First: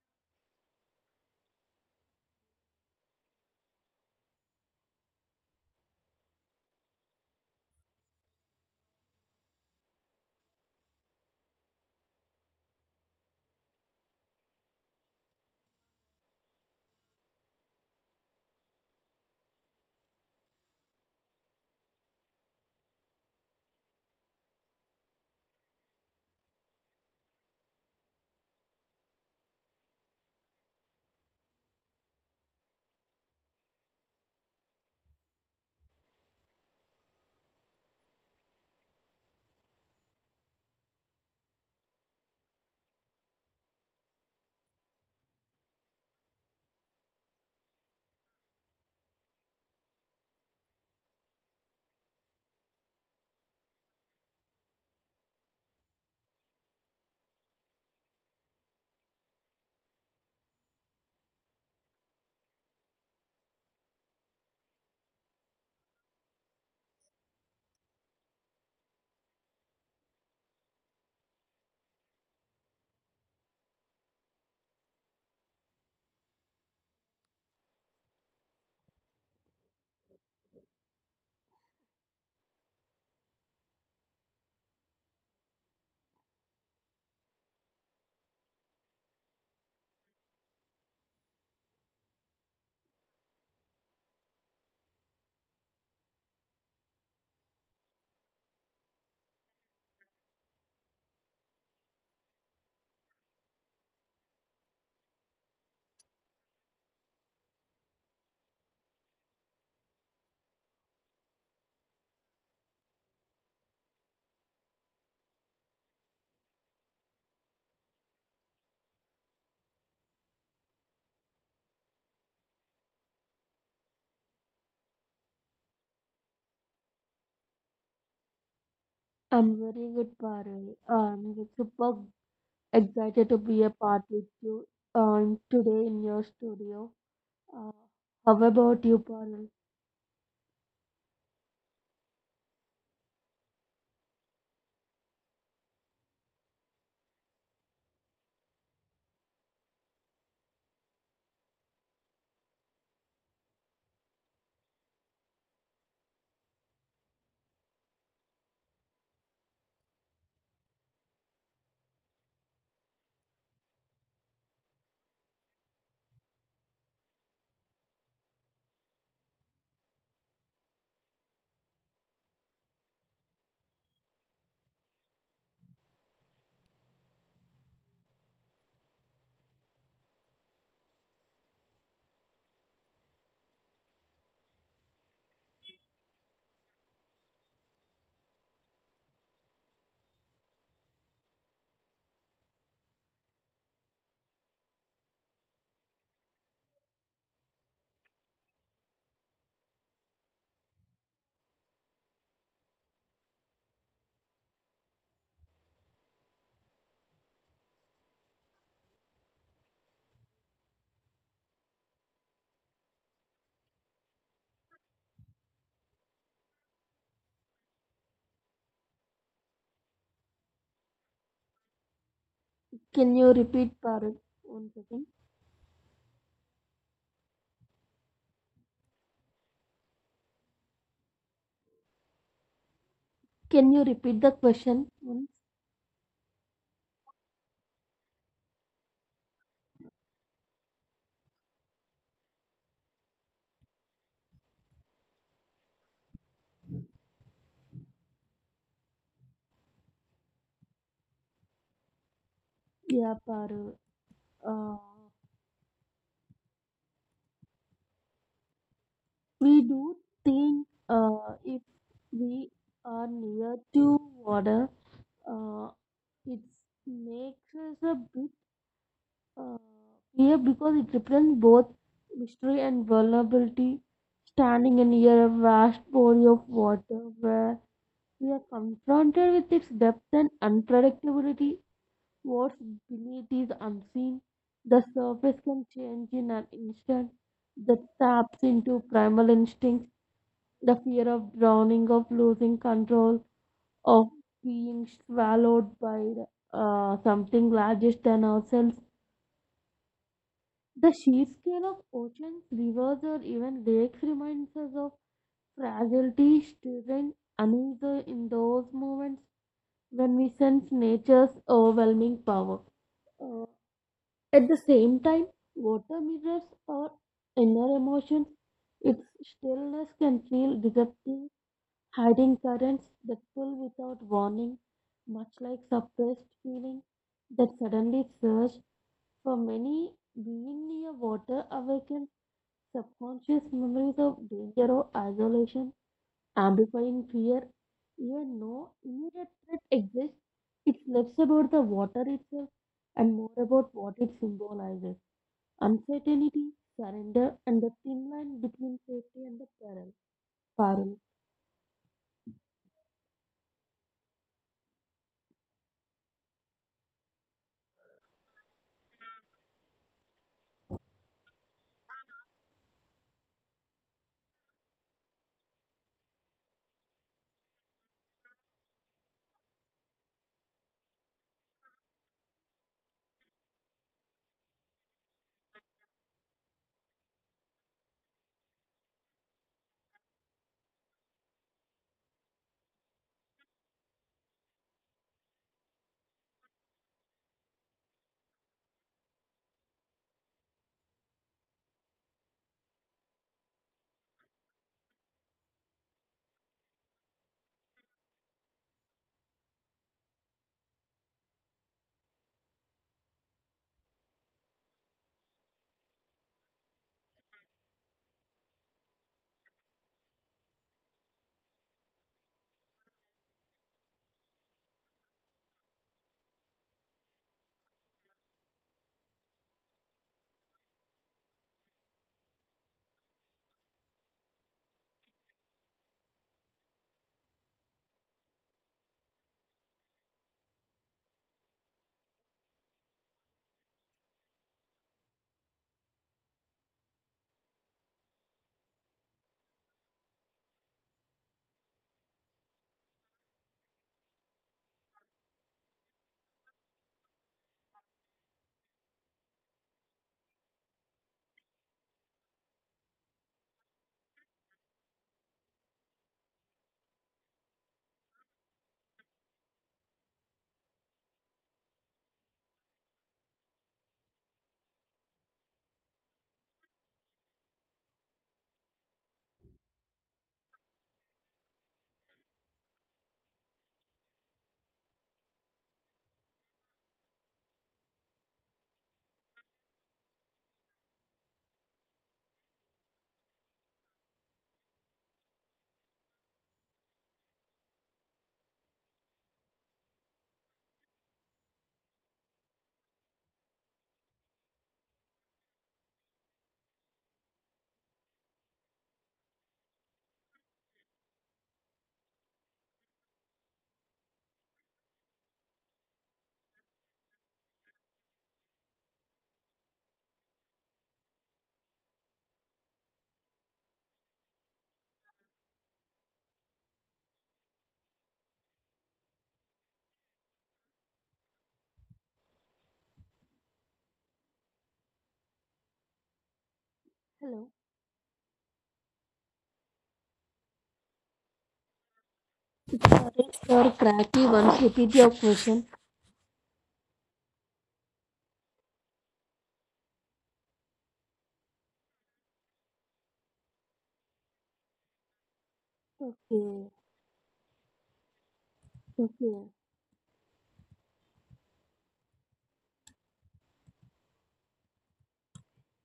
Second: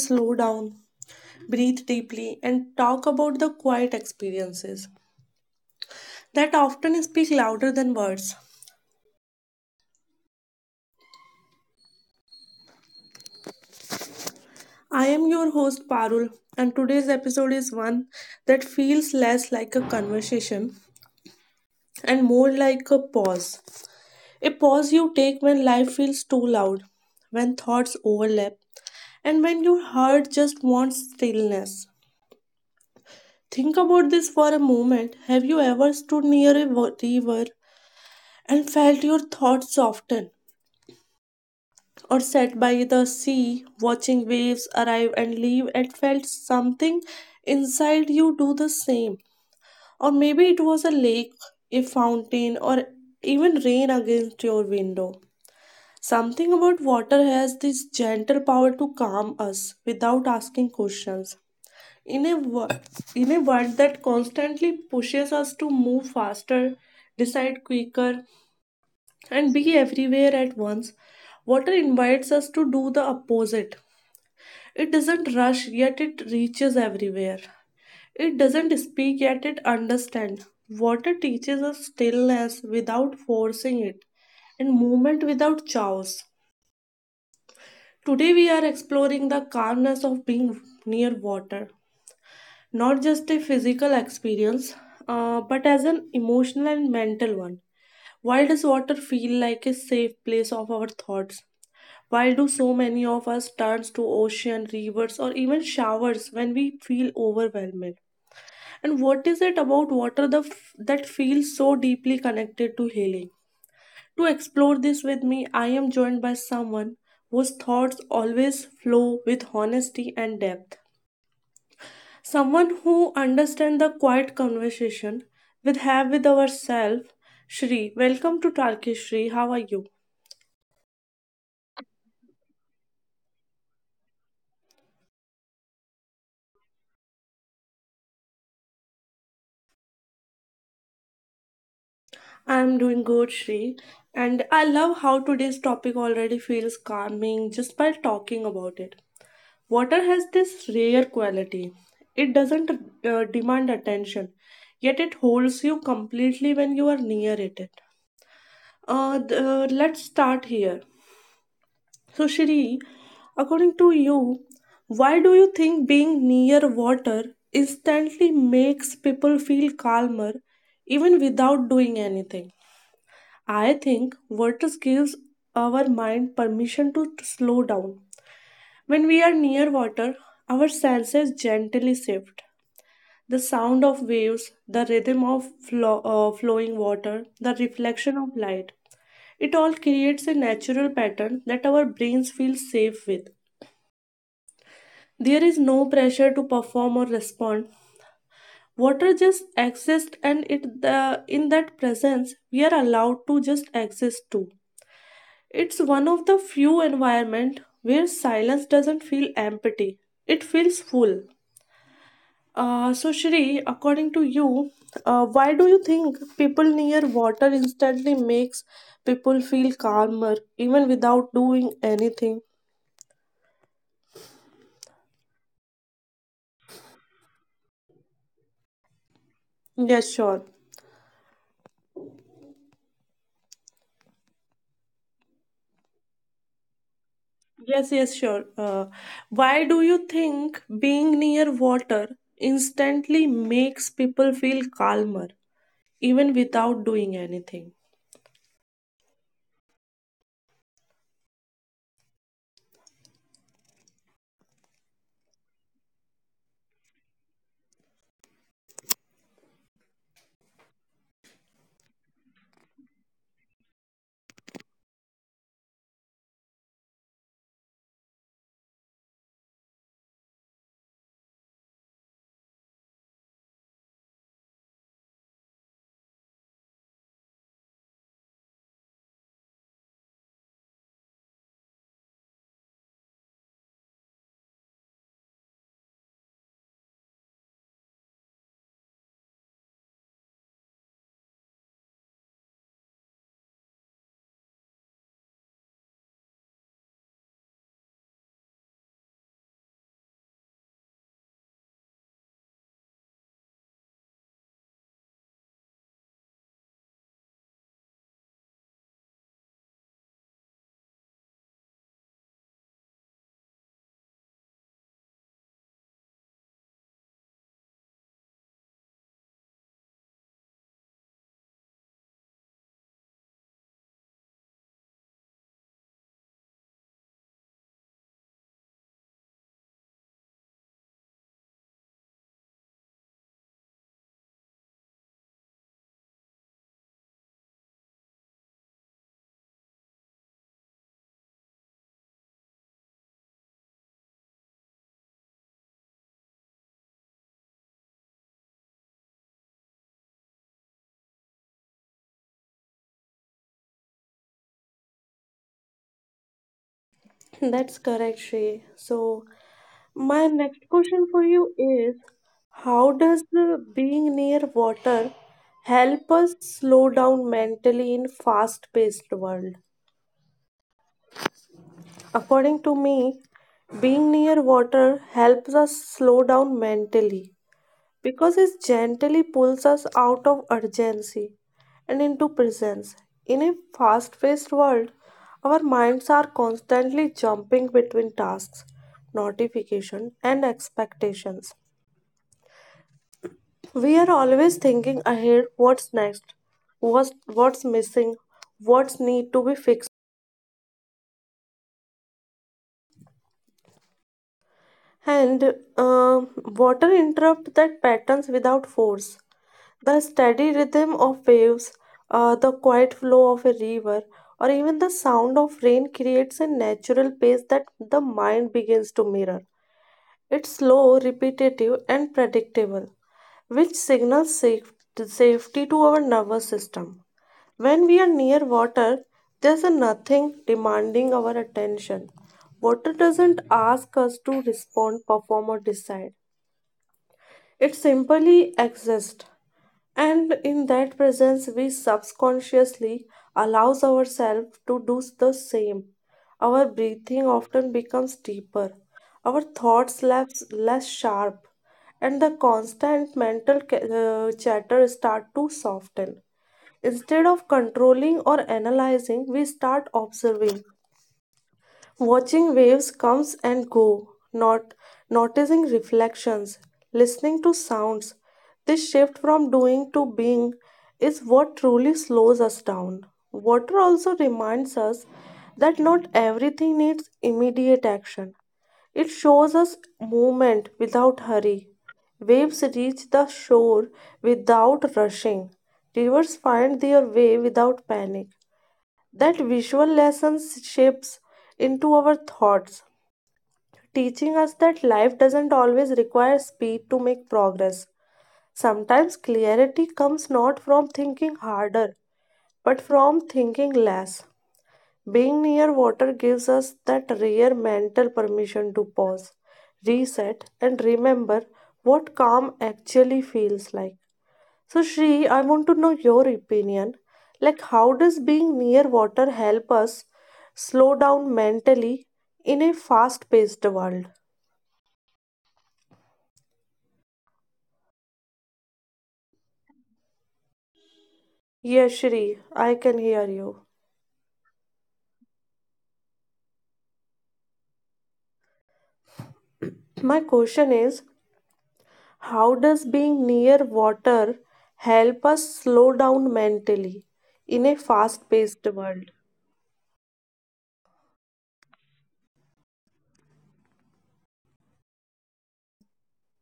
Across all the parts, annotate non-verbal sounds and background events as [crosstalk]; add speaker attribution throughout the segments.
Speaker 1: slow down, breathe deeply, and talk about the quiet experiences that often speak louder than words. I am your host Parul, and today's episode is one that feels less like a conversation and more like a pause. A pause you take when life feels too loud, when thoughts overlap, and when your heart just wants stillness. Think about this for a moment. Have you ever stood near a river and felt your thoughts soften? Or sat by the sea, watching waves arrive and leave, and felt something inside you do the same? Or maybe it was a lake, a fountain, or even rain against your window. Something about water has this gentle power to calm us without asking questions. in a wo- in a world that constantly pushes us to move faster, decide quicker, and be everywhere at once, water invites us to do the opposite. It doesn't rush, yet it reaches everywhere. It doesn't speak, yet it understands. Water teaches us stillness without forcing it, and movement without chaos. Today we are exploring the calmness of being near water, not just a physical experience, but as an emotional and mental one. Why does water feel like a safe place of our thoughts? Why do so many of us turn to ocean, rivers, or even showers when we feel overwhelmed? And what is it about water that feels so deeply connected to healing? To explore this with me, I am joined by someone whose thoughts always flow with honesty and depth. Someone who understands the quiet conversation we have with ourselves. Shri, welcome to Talkie Shri. How are you?
Speaker 2: I'm very good, Parul. I'm super excited to be a part with you today in your studio. Uh, how about you, Parul?
Speaker 1: I'm doing good, Shri. And I love how today's topic already feels calming just by talking about it. Water has this rare quality. It doesn't demand attention, yet it holds you completely when you are near it. Let's start here. So, Shri, according to you, why do you think being near water instantly makes people feel calmer even without doing anything? I think water gives our mind permission to slow down. When we are near water, our senses gently shift. The sound of waves, the rhythm of flowing water, the reflection of light. It all creates a natural pattern that our brains feel safe with. There is no pressure to perform or respond. Water just exists, and it the in that presence we are allowed to just exist too. It's one of the few environment where silence doesn't feel empty. It feels full. So Shri, according to you, why do you think people near water instantly makes people feel calmer even without doing anything?
Speaker 2: Can you repeat, Parul, one second?
Speaker 1: Yes, sure.
Speaker 2: Can you repeat the question once?
Speaker 1: Yes, yes, sure. Why do you think being near water instantly makes people feel calmer, even without doing anything?
Speaker 2: Yeah, Parul. Uh, we do think if we are near to water, uh, it makes us a bit uh, fear because it represents both mystery and vulnerability standing near a vast body of water where we are confronted with its depth and unpredictability. What's beneath is unseen. The surface can change in an instant. That taps into primal instincts, the fear of drowning, of losing control, of being swallowed by something larger than ourselves. The sheer scale of oceans, rivers, or even lakes reminds us of fragility strength another in those moments when we sense nature's overwhelming power. Uh, at the same time, water mirrors our inner emotions. Its stillness can feel deceptive, hiding currents that pull without warning, much like suppressed feelings that suddenly surge. For many, being near water awakens subconscious memories of danger or isolation amplifying fear, even no immediate threat exists. It's less about the water itself and more about what it symbolizes uncertainty, surrender, and the thin line between safety and the peril.
Speaker 1: [laughs] That's correct, Shrey. So, my next question for you is, how does being near water help us slow down mentally in fast paced world? According to me, being near water helps us slow down mentally because it gently pulls us out of urgency and into presence. In a fast paced world, our minds are constantly jumping between tasks, notifications, and expectations. We are always thinking ahead: what's next, what's missing, what's need to be fixed. And water interrupt that patterns without force. The steady rhythm of waves, the quiet flow of a river, or even the sound of rain creates a natural pace that the mind begins to mirror. It's slow, repetitive, and predictable, which signals safety to our nervous system. When we are near water, there's a nothing demanding our attention. Water doesn't ask us to respond, perform, or decide. It simply exists. And in that presence, we subconsciously allows ourselves to do the same. Our breathing often becomes deeper, our thoughts less sharp, and the constant mental chatter start to soften. Instead of controlling or analyzing, we start observing. Watching waves comes and go, not noticing reflections, listening to sounds. This shift from doing to being is what truly slows us down. Water also reminds us that not everything needs immediate action. It shows us movement without hurry. Waves reach the shore without rushing. Rivers find their way without panic. That visual lessons shapes into our thoughts, teaching us that life doesn't always require speed to make progress. Sometimes clarity comes not from thinking harder, but from thinking less. Being near water gives us that rare mental permission to pause, reset, and remember what calm actually feels like. So, Shri, I want to know your opinion. Like, how does being near water help us slow down mentally in a fast paced world?
Speaker 2: Hello.
Speaker 1: Yes, Shri, I can hear you.
Speaker 2: Sorry for cracky once repeat your question.
Speaker 1: My question is, how does being near water help us slow down mentally
Speaker 2: Okay.
Speaker 1: in a fast paced world?
Speaker 2: Okay.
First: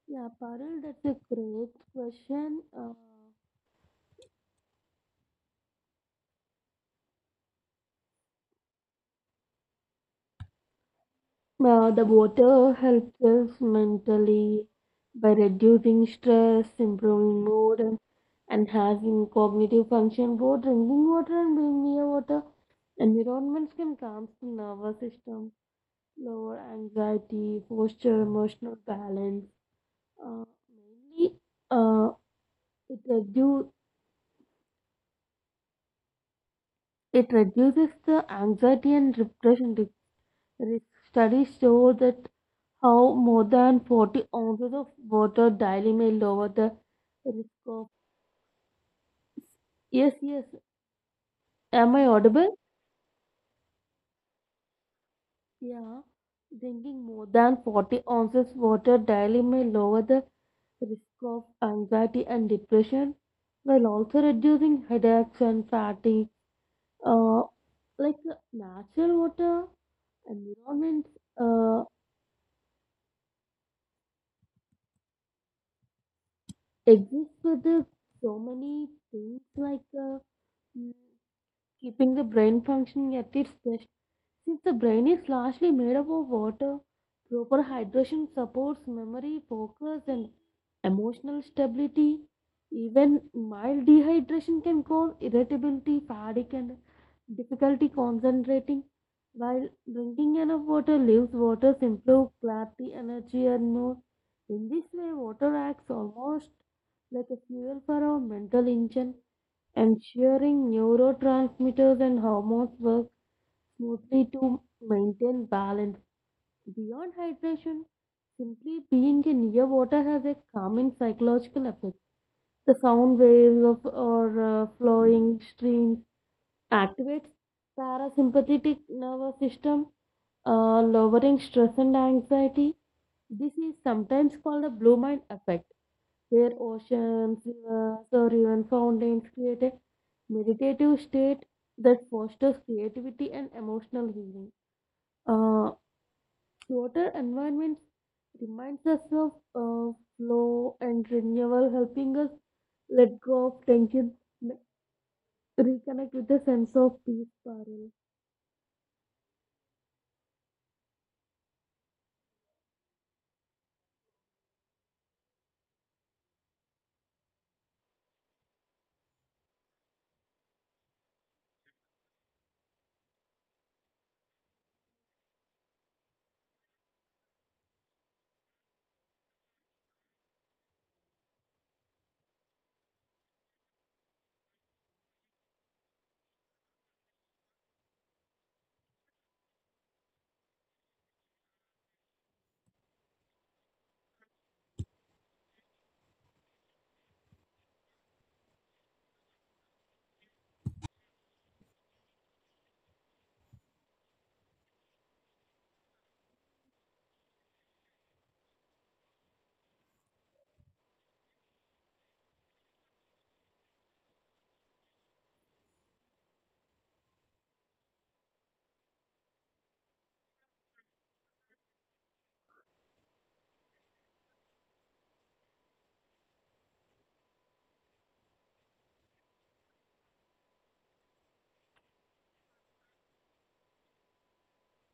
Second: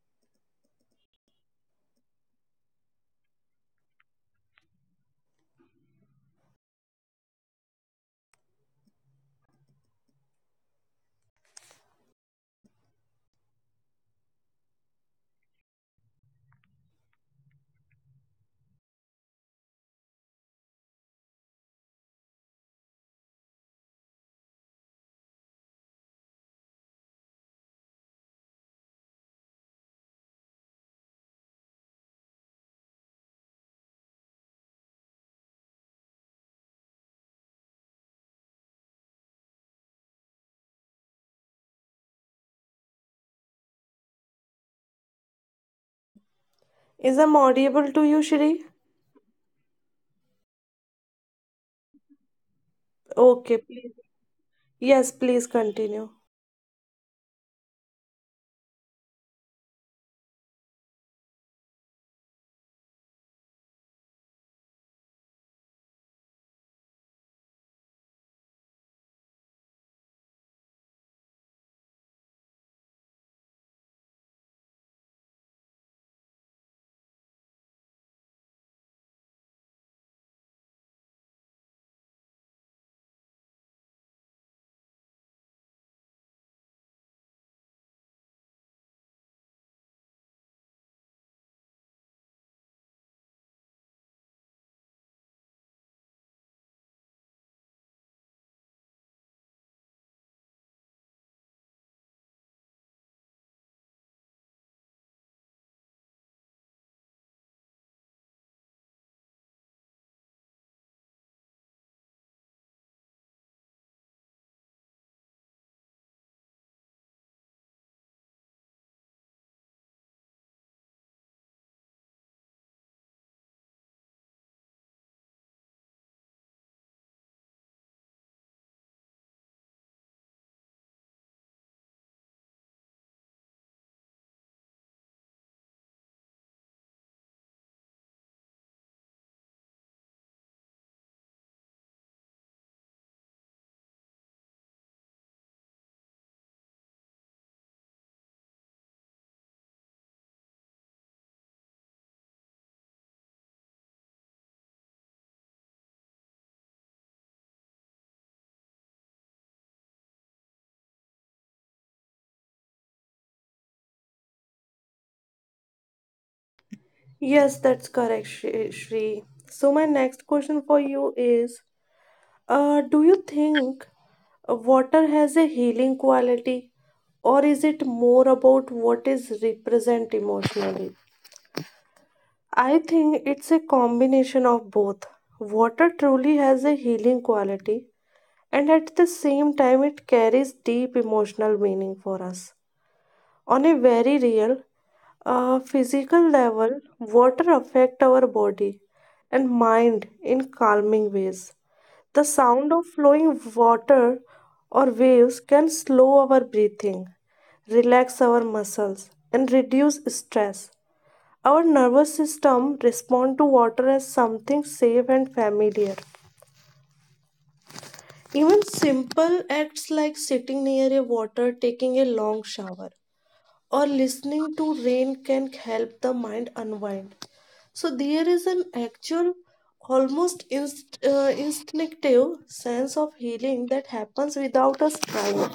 Speaker 2: Yeah, Parul, that's a great question. The water helps us mentally by reducing stress, improving mood, and has in cognitive function both drinking water and being near water environments can calm the nervous system lower anxiety foster emotional balance uh, mainly uh, it, redu- it reduces the anxiety and depression re- studies show that how more than 40 ounces of water daily may lower the risk
Speaker 1: Is
Speaker 2: of
Speaker 1: I'm audible to you, Shri?
Speaker 2: yes yes am I audible.
Speaker 1: Okay, please. Yes, please
Speaker 2: Yeah,
Speaker 1: continue.
Speaker 2: drinking more than 40 ounces water daily may lower the risk of anxiety and depression while also reducing headaches and fatigue. Uh, like natural water environments uh, exist with so many things like mm, keeping the brain functioning at its best. Since the brain is largely made up of water, proper hydration supports memory, focus, and emotional stability. Even mild dehydration can cause irritability, fatigue, and difficulty concentrating. While drinking enough water leaves waters improve clarity, energy, and mood. In this way, water acts almost like a fuel for our mental engine, ensuring neurotransmitters and hormones work mostly to maintain balance. Beyond hydration, simply being near water has a calming psychological effect. The sound waves of or flowing streams activates parasympathetic nervous system, lowering stress and anxiety. This is sometimes called the blue mind effect, where oceans, rivers, or even fountains create a meditative state that fosters creativity and emotional healing. Uh, Water environment reminds us of flow and renewal, helping us let go of tension, n- reconnect with a sense of peace, Parul.
Speaker 1: Yes, that's correct, Shri. Shri. So, my next question for you is, do you think water has a healing quality, or is it more about what is represent emotionally? I think it's a combination of both. Water truly has a healing quality, and at the same time, it carries deep emotional meaning for us. On a very real, physical level, water affect our body and mind in calming ways. The sound of flowing water or waves can slow our breathing, relax our muscles, and reduce stress. Our nervous system responds to water as something safe and familiar. Even simple acts like sitting near a water, taking a long shower, or listening to rain can help the mind unwind. So there is an actual, almost instinctive sense of healing that happens without us trying.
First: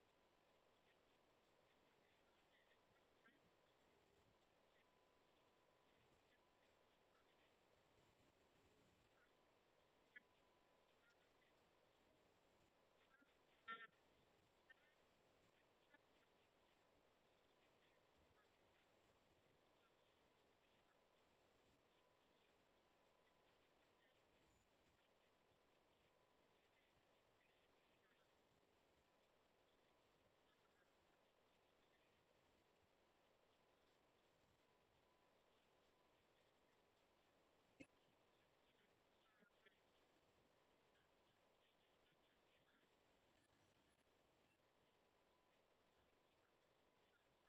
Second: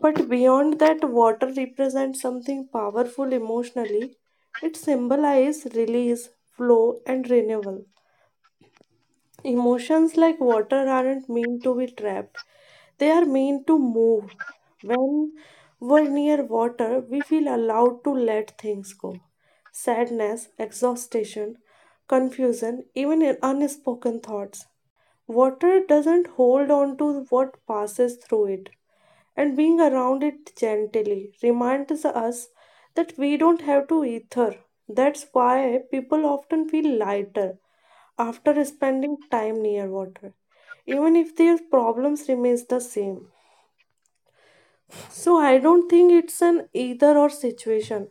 Speaker 1: But beyond that, water represents something powerful emotionally. It symbolizes release, flow, and renewal. Emotions like water aren't meant to be trapped, they are meant to move. When we're near water, we feel allowed to let things go. Sadness, exhaustion, confusion, even in unspoken thoughts. Water doesn't hold on to what passes through it, and being around it gently reminds us that we don't have to ether. That's why people often feel lighter after spending time near water, even if their problems remains the same. So I don't think it's an either or situation.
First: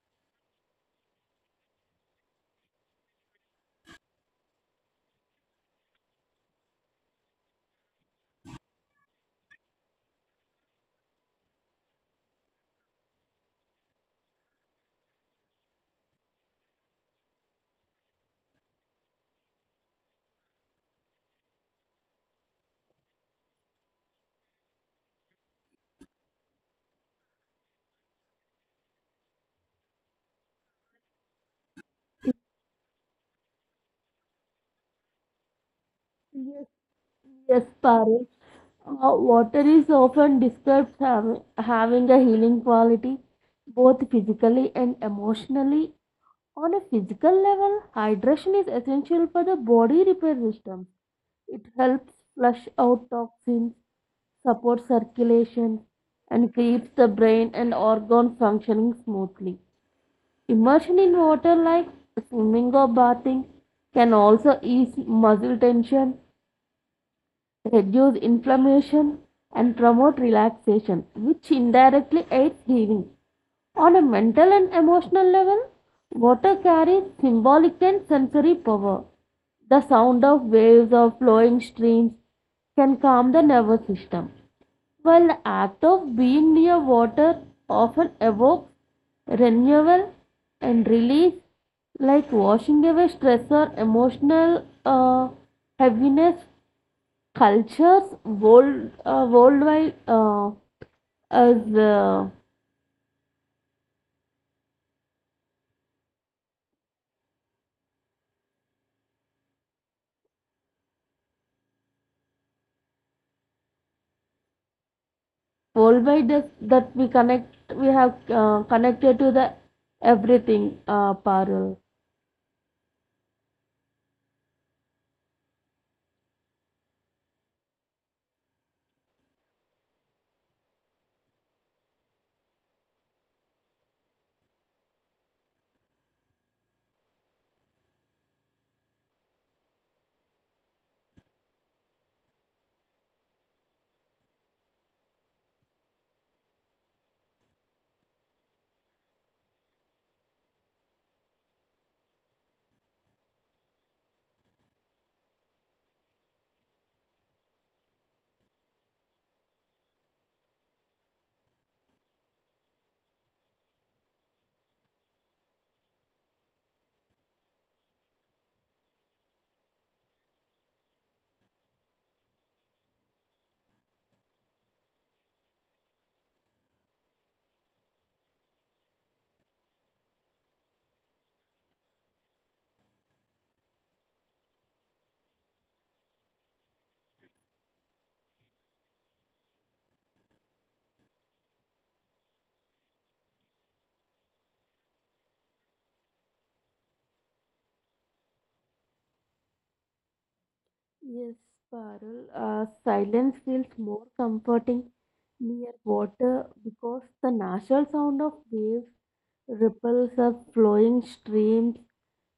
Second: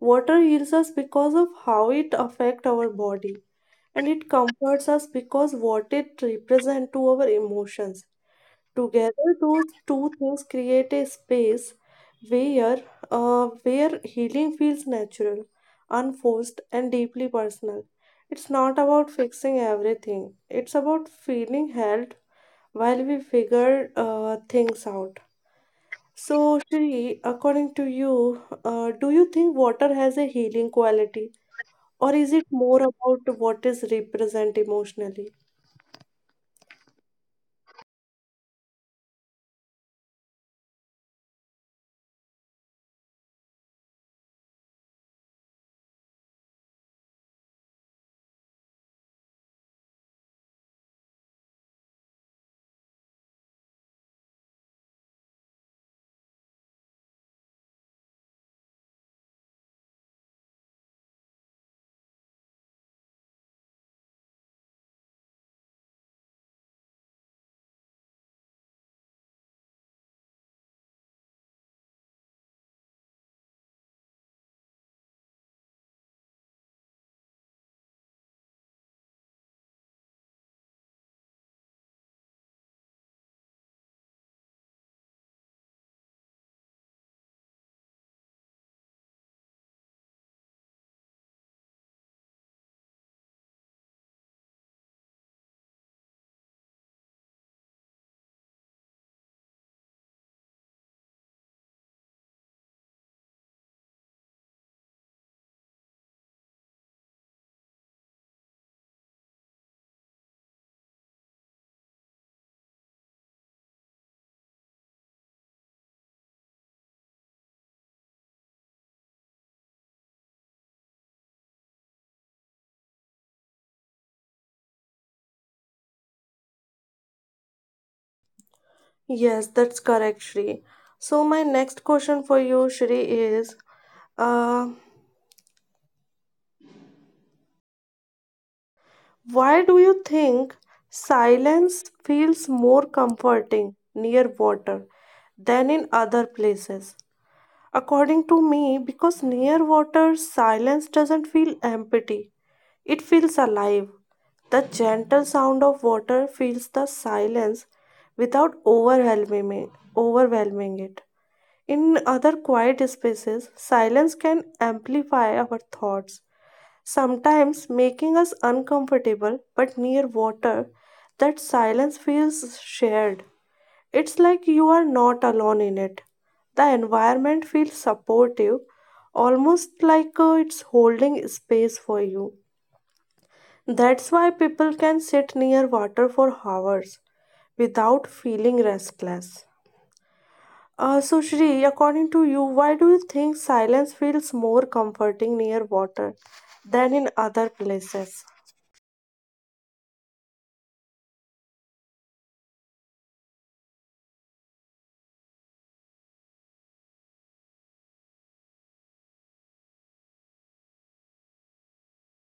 Speaker 1: Water heals us because of how it affects our body, and it comforts us because what it represents to our emotions. Together, those two things create a space where, where healing feels natural, unforced, and deeply personal. It's not about fixing everything, it's about feeling held while we figure things out. So, Shri, according to you, do you think water has a healing quality, or is it more about what is represent emotionally?
Speaker 2: Yes, yes, Parul. Water is often described as having a healing quality, both physically and emotionally. On a physical level, hydration is essential for the body repair system. It helps flush out toxins, supports circulation, and keeps the brain and organs functioning smoothly. Immersion in water, like swimming or bathing, can also ease muscle tension reduce inflammation, and promote relaxation, which indirectly aids healing. On a mental and emotional level, water carries symbolic and sensory power. The sound of waves or flowing streams can calm the nervous system, while the act of being near water often evokes renewal and release, like washing away stress or emotional heaviness cultures worldwide as worldwide is that we connect we have connected to the everything Parul.
Speaker 1: Yes, that's correct, Shri. So my next question for you, Shri, is uh, why do you think silence feels more comforting near water than in other places? According to me, because near water, silence doesn't feel empty. It feels alive. The gentle sound of water fills the silence without overwhelming it. In other quiet spaces, silence can amplify our thoughts, sometimes making us uncomfortable, but near water, that silence feels shared. It's like you are not alone in it. The environment feels supportive, almost like it's holding space for you. That's why people can sit near water for hours without feeling restless. So, Shri, according to you, why do you think silence feels more comforting near water than in other places?
Speaker 2: Yes, Parul. Silence feels more comforting near water because the natural sound of waves, ripples of flowing streams,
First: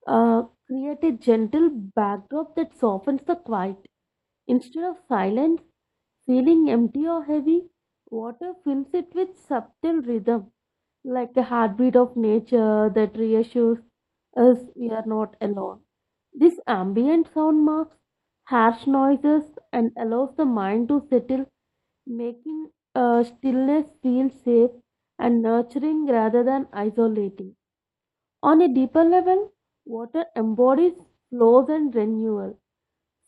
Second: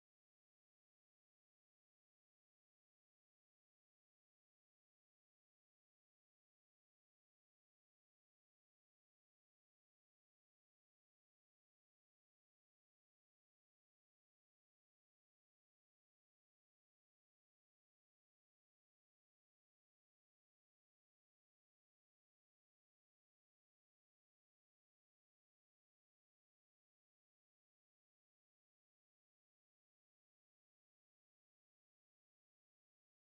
Speaker 2: Create a gentle backdrop that softens the quiet. Instead of silence, feeling empty or heavy, water fills it with subtle rhythm, like the heartbeat of nature that reassures us we are not alone. This ambient sound marks harsh noises and allows the mind to settle, making stillness feel safe and nurturing rather than isolating. On a deeper level, water embodies flows and renewal.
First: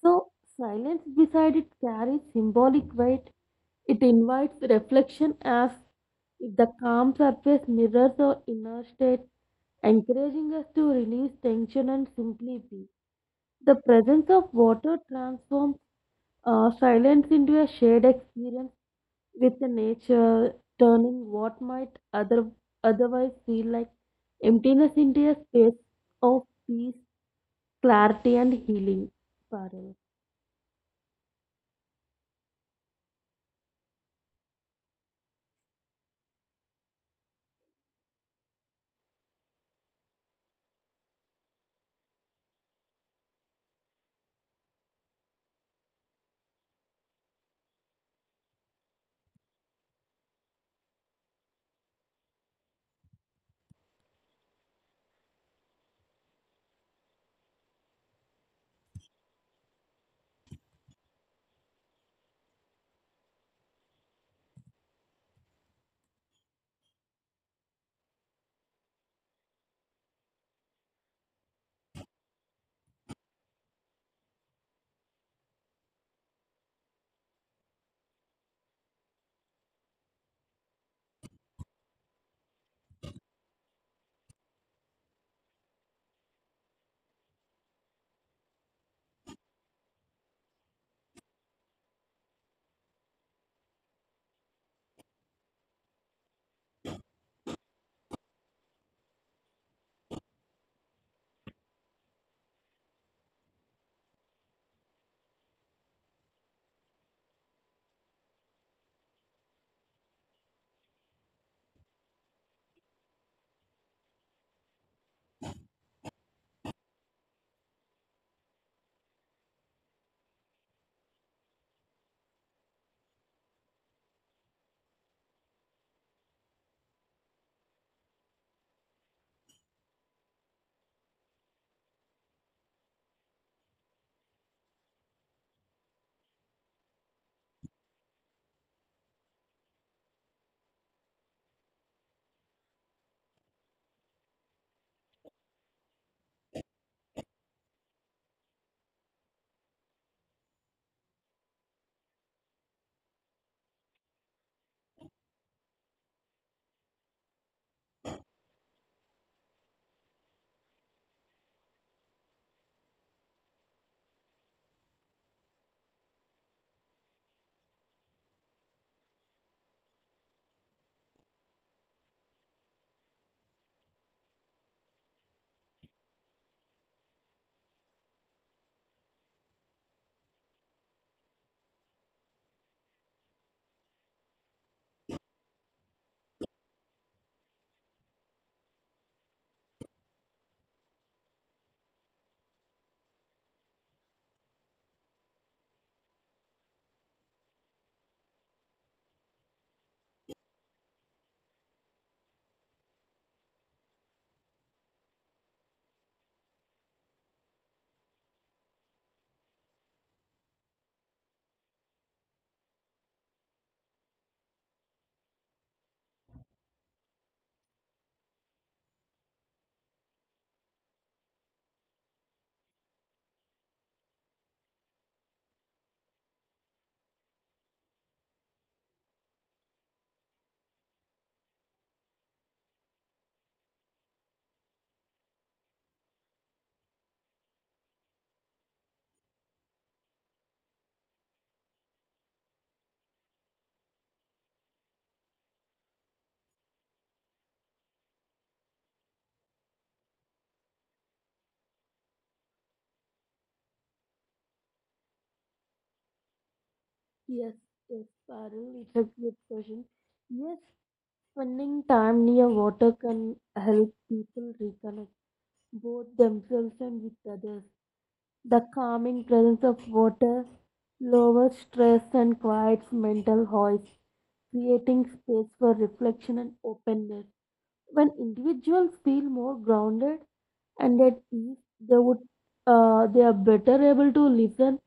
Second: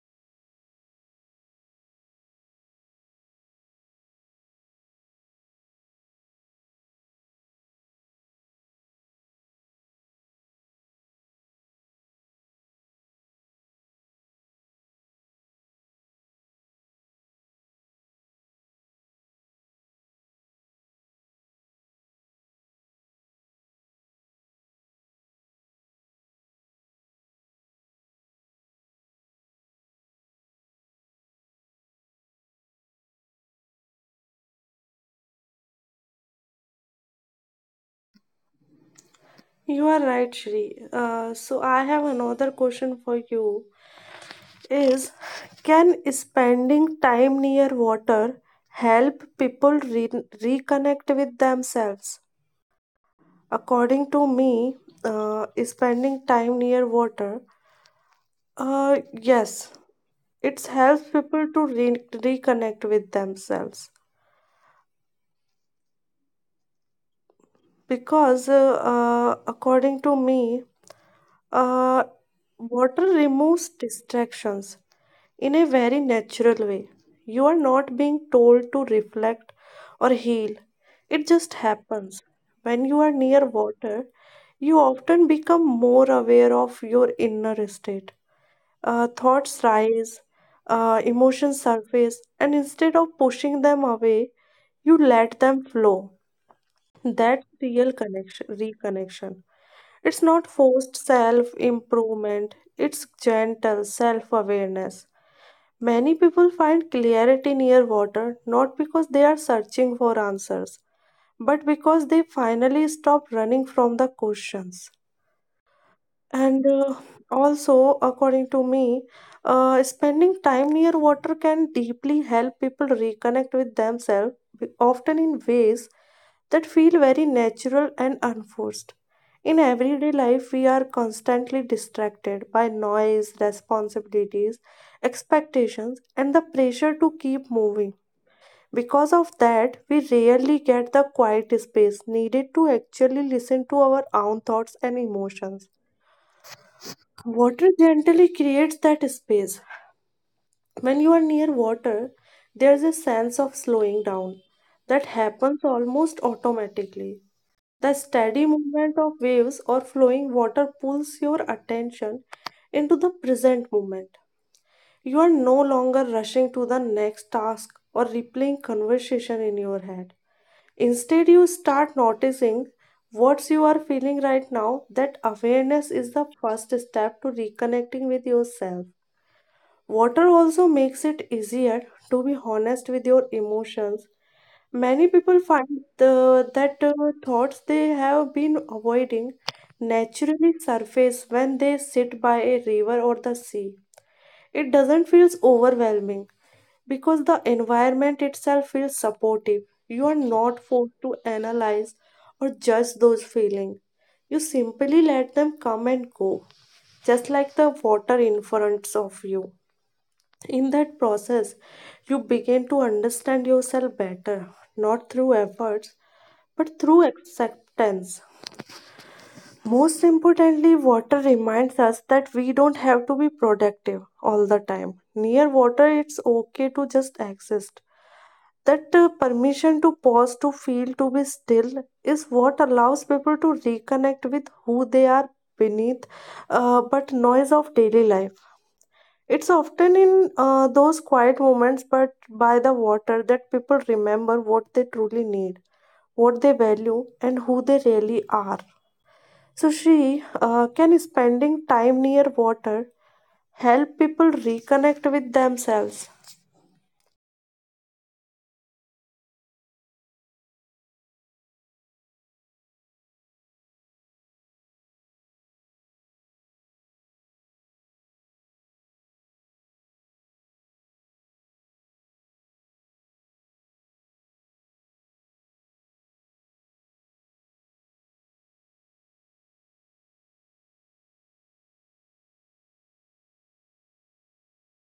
Speaker 2: So, silence beside it carries symbolic weight. It invites reflection as if the calm surface mirrors our inner state, encouraging us to release tension and simply be. The presence of water transforms silence into a shared experience with the nature, turning what might otherwise feel like emptiness into a space of peace, clarity, and healing. Parul.
Speaker 1: You are right, Shri. So, I have another question for you. Is can spending time near water help people reconnect with themselves? According to me, spending time near water, yes, it helps people to reconnect with themselves because according to me, uh, water removes distractions in a very natural way. You are not being told to reflect or heal, it just happens. When you are near water, you often become more aware of your inner state. Thoughts rise, emotions surface, and instead of pushing them away, you let them flow. That's real reconnection. It's not forced self improvement, it's gentle self awareness. Many people find clarity near water not because they are searching for answers, but because they finally stop running from the questions. And also, according to me, spending time near water can deeply help people reconnect with themselves, often in ways that feel very natural and unforced. In everyday life, we are constantly distracted by noise, responsibilities, expectations, and the pressure to keep moving. Because of that, we rarely get the quiet space needed to actually listen to our own thoughts and emotions. Water gently creates that space. When you are near water, there's a sense of slowing down that happens almost automatically. The steady movement of waves or flowing water pulls your attention into the present moment. You are no longer rushing to the next task or replaying conversation in your head. Instead, you start noticing what you are feeling right now. That awareness is the first step to reconnecting with yourself. Water also makes it easier to be honest with your emotions. Many people find the, that thoughts they have been avoiding naturally surface when they sit by a river or the sea. It doesn't feel overwhelming because the environment itself feels supportive. You are not forced to analyze or judge those feelings. You simply let them come and go, just like the water in front of you. In that process, you begin to understand yourself better, not through efforts, but through acceptance. Most importantly, water reminds us that we don't have to be productive all the time. Near water, it's okay to just exist. That Permission to pause, to feel, to be still is what allows people to reconnect with who they are beneath, but noise of daily life. It's often in those quiet moments, but by the water, that people remember what they truly need, what they value, and who they really are. So, she can spending time near water help people reconnect with themselves?
Speaker 2: Yes, yes, Parul, it's a good question. Yes, spending time near water can help people reconnect both themselves and with others. The calming presence of water lowers stress and quiets mental noise, creating space for reflection and openness. When individuals feel more grounded and at ease, they are better able to listen,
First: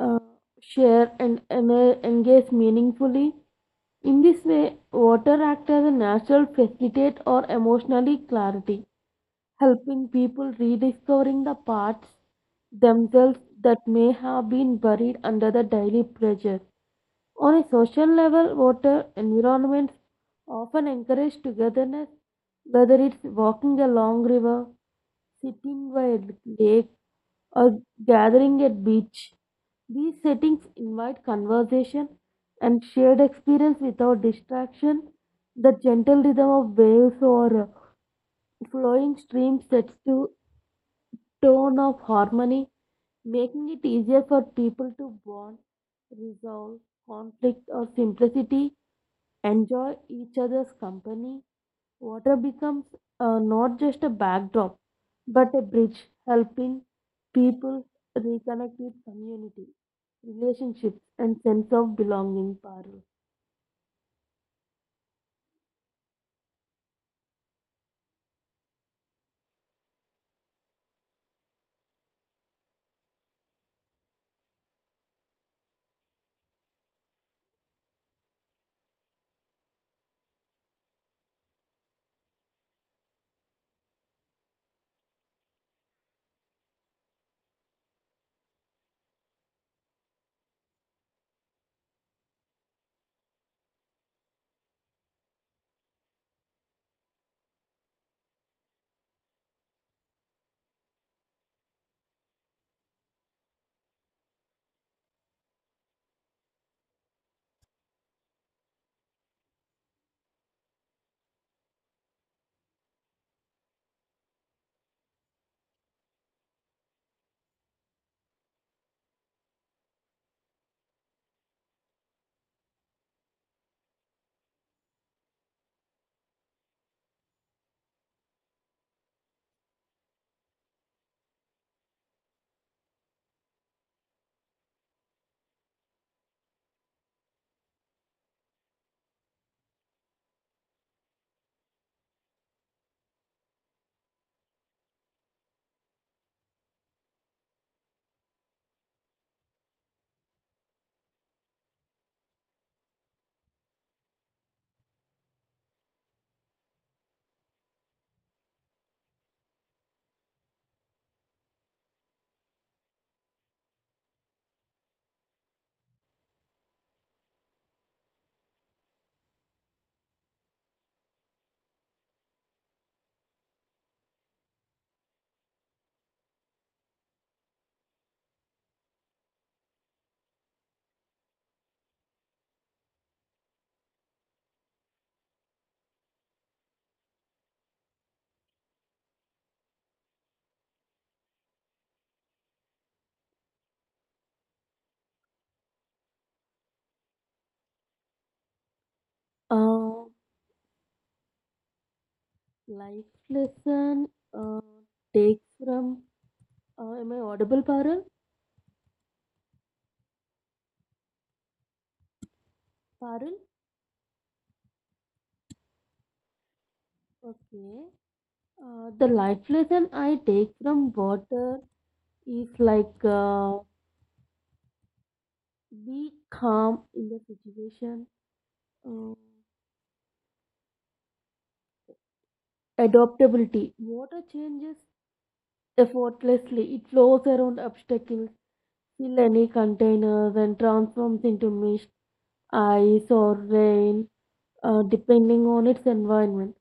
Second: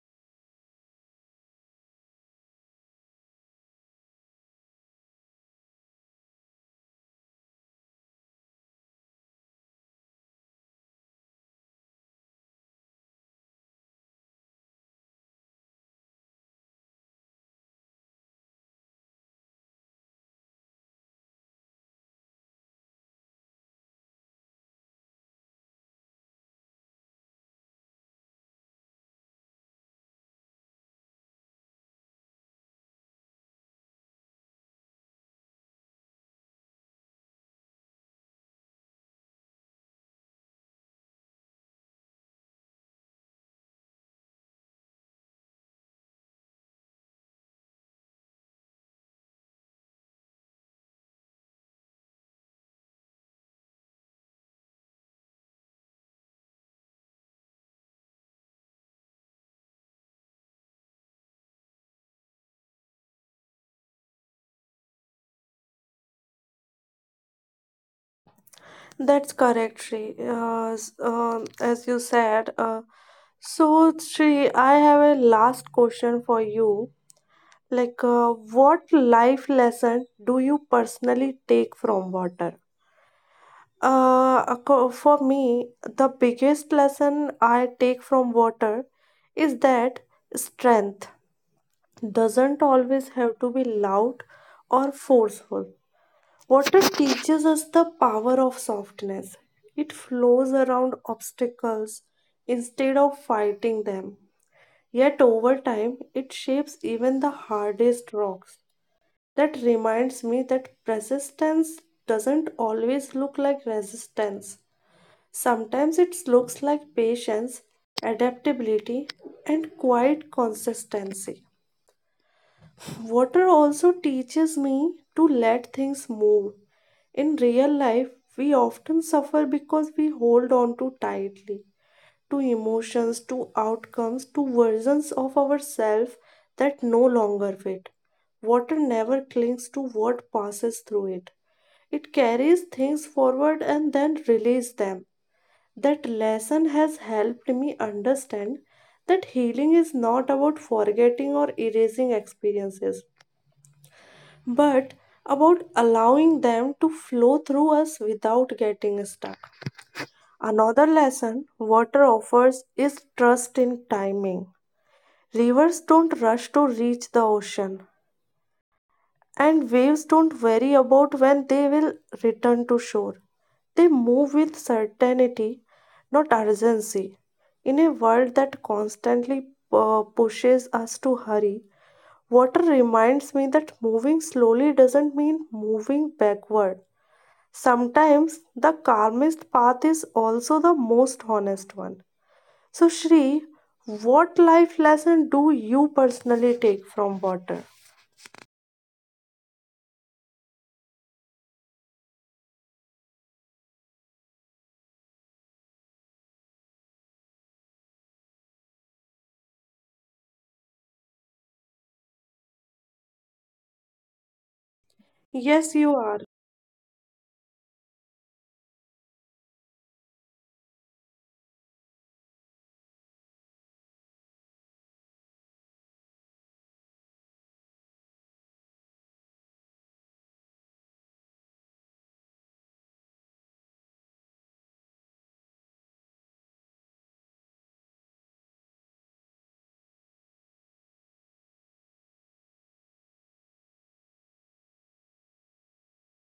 Speaker 2: uh, share, and engage meaningfully. In this way, water acts as a natural facilitator or emotionally clarity helping people rediscovering the parts themselves that may have been buried under the daily pressure. On a social level, water environments often encourage togetherness, whether it's walking along river, sitting by a lake, or gathering at beach. These settings invite conversation and shared experience without distraction. The gentle rhythm of waves or flowing streams sets to tone of harmony, making it easier for people to bond, resolve conflict or simplicity, enjoy each other's company. Water becomes not just a backdrop, but a bridge helping people reconnect with community, relationships, and sense of belonging. Paru.
Speaker 1: That's correct, Shri. As you said, so Shri, I have a last question for you. Like, uh, what life lesson do you personally take from water? For me, the biggest lesson I take from water is that strength doesn't always have to be loud or forceful. Water teaches us the power of softness. It flows around obstacles instead of fighting them. Yet over time, it shapes even the hardest rocks. That reminds me that persistence doesn't always look like resistance. Sometimes it looks like patience, adaptability, and quiet consistency. Water also teaches me to let things move. In real life, we often suffer because we hold on too tightly to emotions, to outcomes, to versions of ourselves that no longer fit. Water never clings to what passes through it. It carries things forward and then releases them. That lesson has helped me understand that healing is not about forgetting or erasing experiences, but about allowing them to flow through us without getting stuck. Another lesson water offers is trust in timing. Rivers don't rush to reach the ocean, and waves don't worry about when they will return to shore. They move with certainty, not urgency. In a world that constantly pushes us to hurry, water reminds me that moving slowly doesn't mean moving backward. Sometimes the calmest path is also the most honest one. So, Shri, what life lesson do you personally take from water?
Speaker 2: Uh, life lesson uh, takes from. Am I audible, Parul? Parul?
Speaker 1: Yes, you are.
Speaker 2: Okay. The life lesson I take from water is like be calm in the situation. Uh, adaptability. Water changes effortlessly. It flows around obstacles, fill any containers, and transforms into mist, ice, or rain, depending on its environment.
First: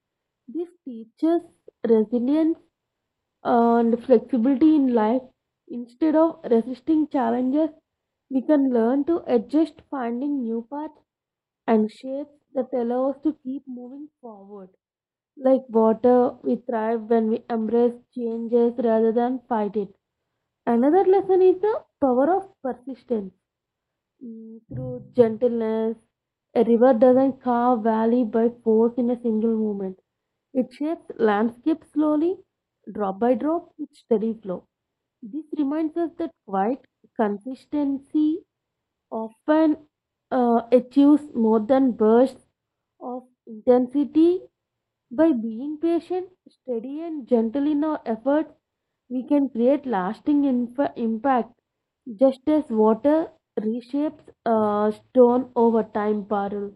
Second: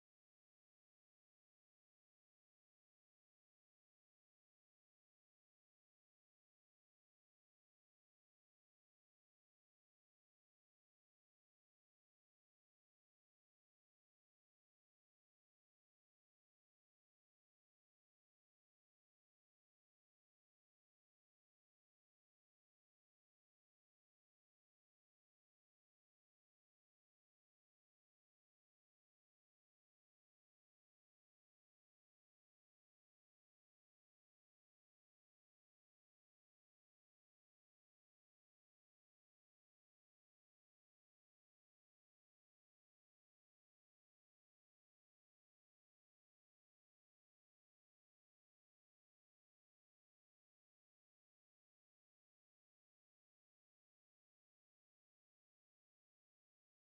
Speaker 2: This teaches resilience and flexibility in life. Instead of resisting challenges, we can learn to adjust, finding new paths and shapes that allow us to keep moving forward. Like water, we thrive when we embrace changes rather than fight it. Another lesson is the power of persistence. Through gentleness, a river doesn't carve valley by force in a single moment. It shapes landscape slowly, drop by drop, with steady flow. This reminds us that quiet consistency often achieves more than bursts of intensity. By being patient, steady, and gentle in our efforts, we can create lasting impact, just as water reshapes a stone over time, Parul.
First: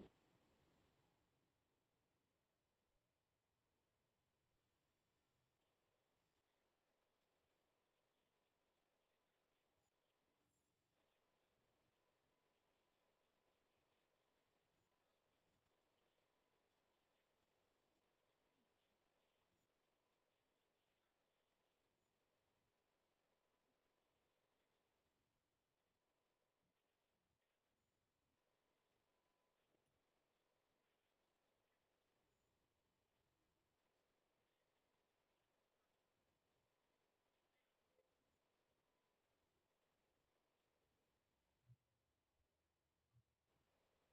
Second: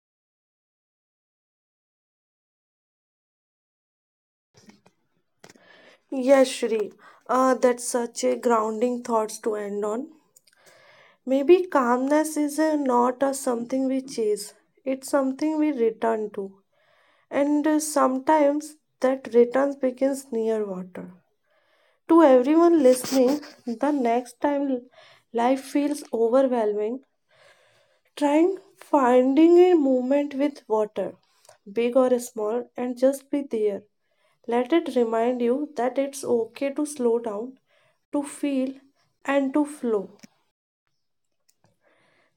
Speaker 1: Yes, Shri. That's such a grounding thoughts to end on. Maybe calmness is not a something we chase. It's something we return to. And Sometimes that return begins near water. To everyone listening, the next time life feels overwhelming, trying finding a moment with water, big or small, and just be there. Let it remind you that it's okay to slow down, to feel, and to flow.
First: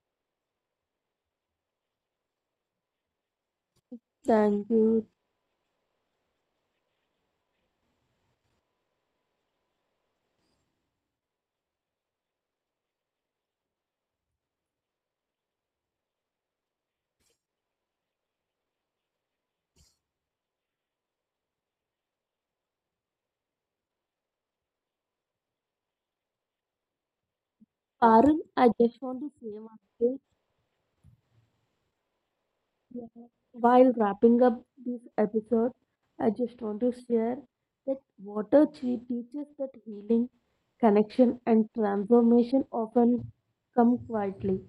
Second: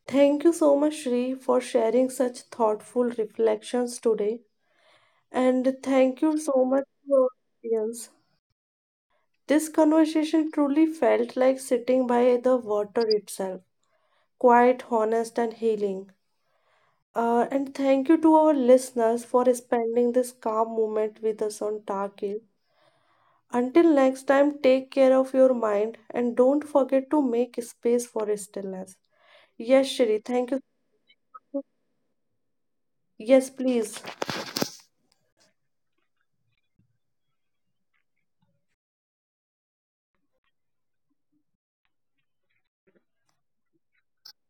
Speaker 1: Thank you so much, Shri, for sharing such thoughtful reflections today.
Speaker 2: Thank you.
Speaker 1: And thank you so much to our audience. This conversation truly felt like sitting by the water itself, quiet, honest, and healing. And thank you to our listeners for spending this calm moment with us on Tarkis. Until next time, take care of your mind and don't forget to make space
Speaker 2: Parul,
Speaker 1: for
Speaker 2: I just
Speaker 1: stillness.
Speaker 2: want to say one
Speaker 1: Yes,
Speaker 2: thing.
Speaker 1: Shri, thank you.
Speaker 2: Yeah.
Speaker 1: Yes,
Speaker 2: While
Speaker 1: please.
Speaker 2: wrapping up this episode, I just want to share that water chi teaches that healing, connection, and transformation often come quietly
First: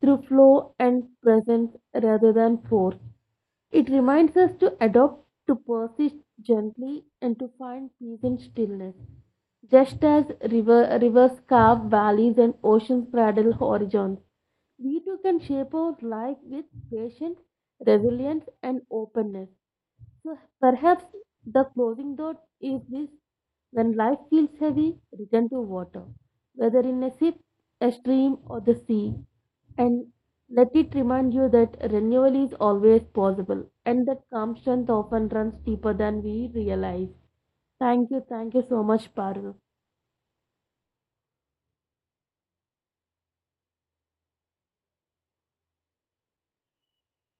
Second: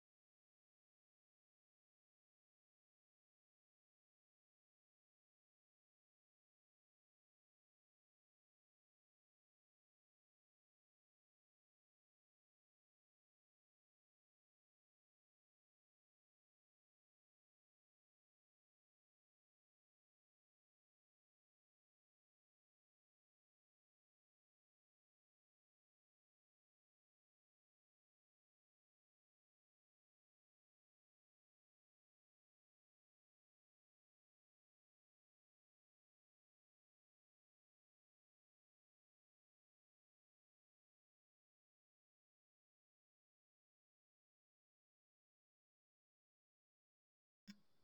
Speaker 2: through flow and presence rather than force. It reminds us to adopt, to persist gently, and to find peace in stillness. Just as rivers carve valleys and oceans cradle horizons, we too can shape our life with patience, resilience, and openness. So perhaps the closing thought is this when life feels heavy, return to water, whether in a sip, a stream, or the sea, and let it remind you that renewal is always possible and that calm strength often runs deeper than we realize. Thank you, so much, Parul.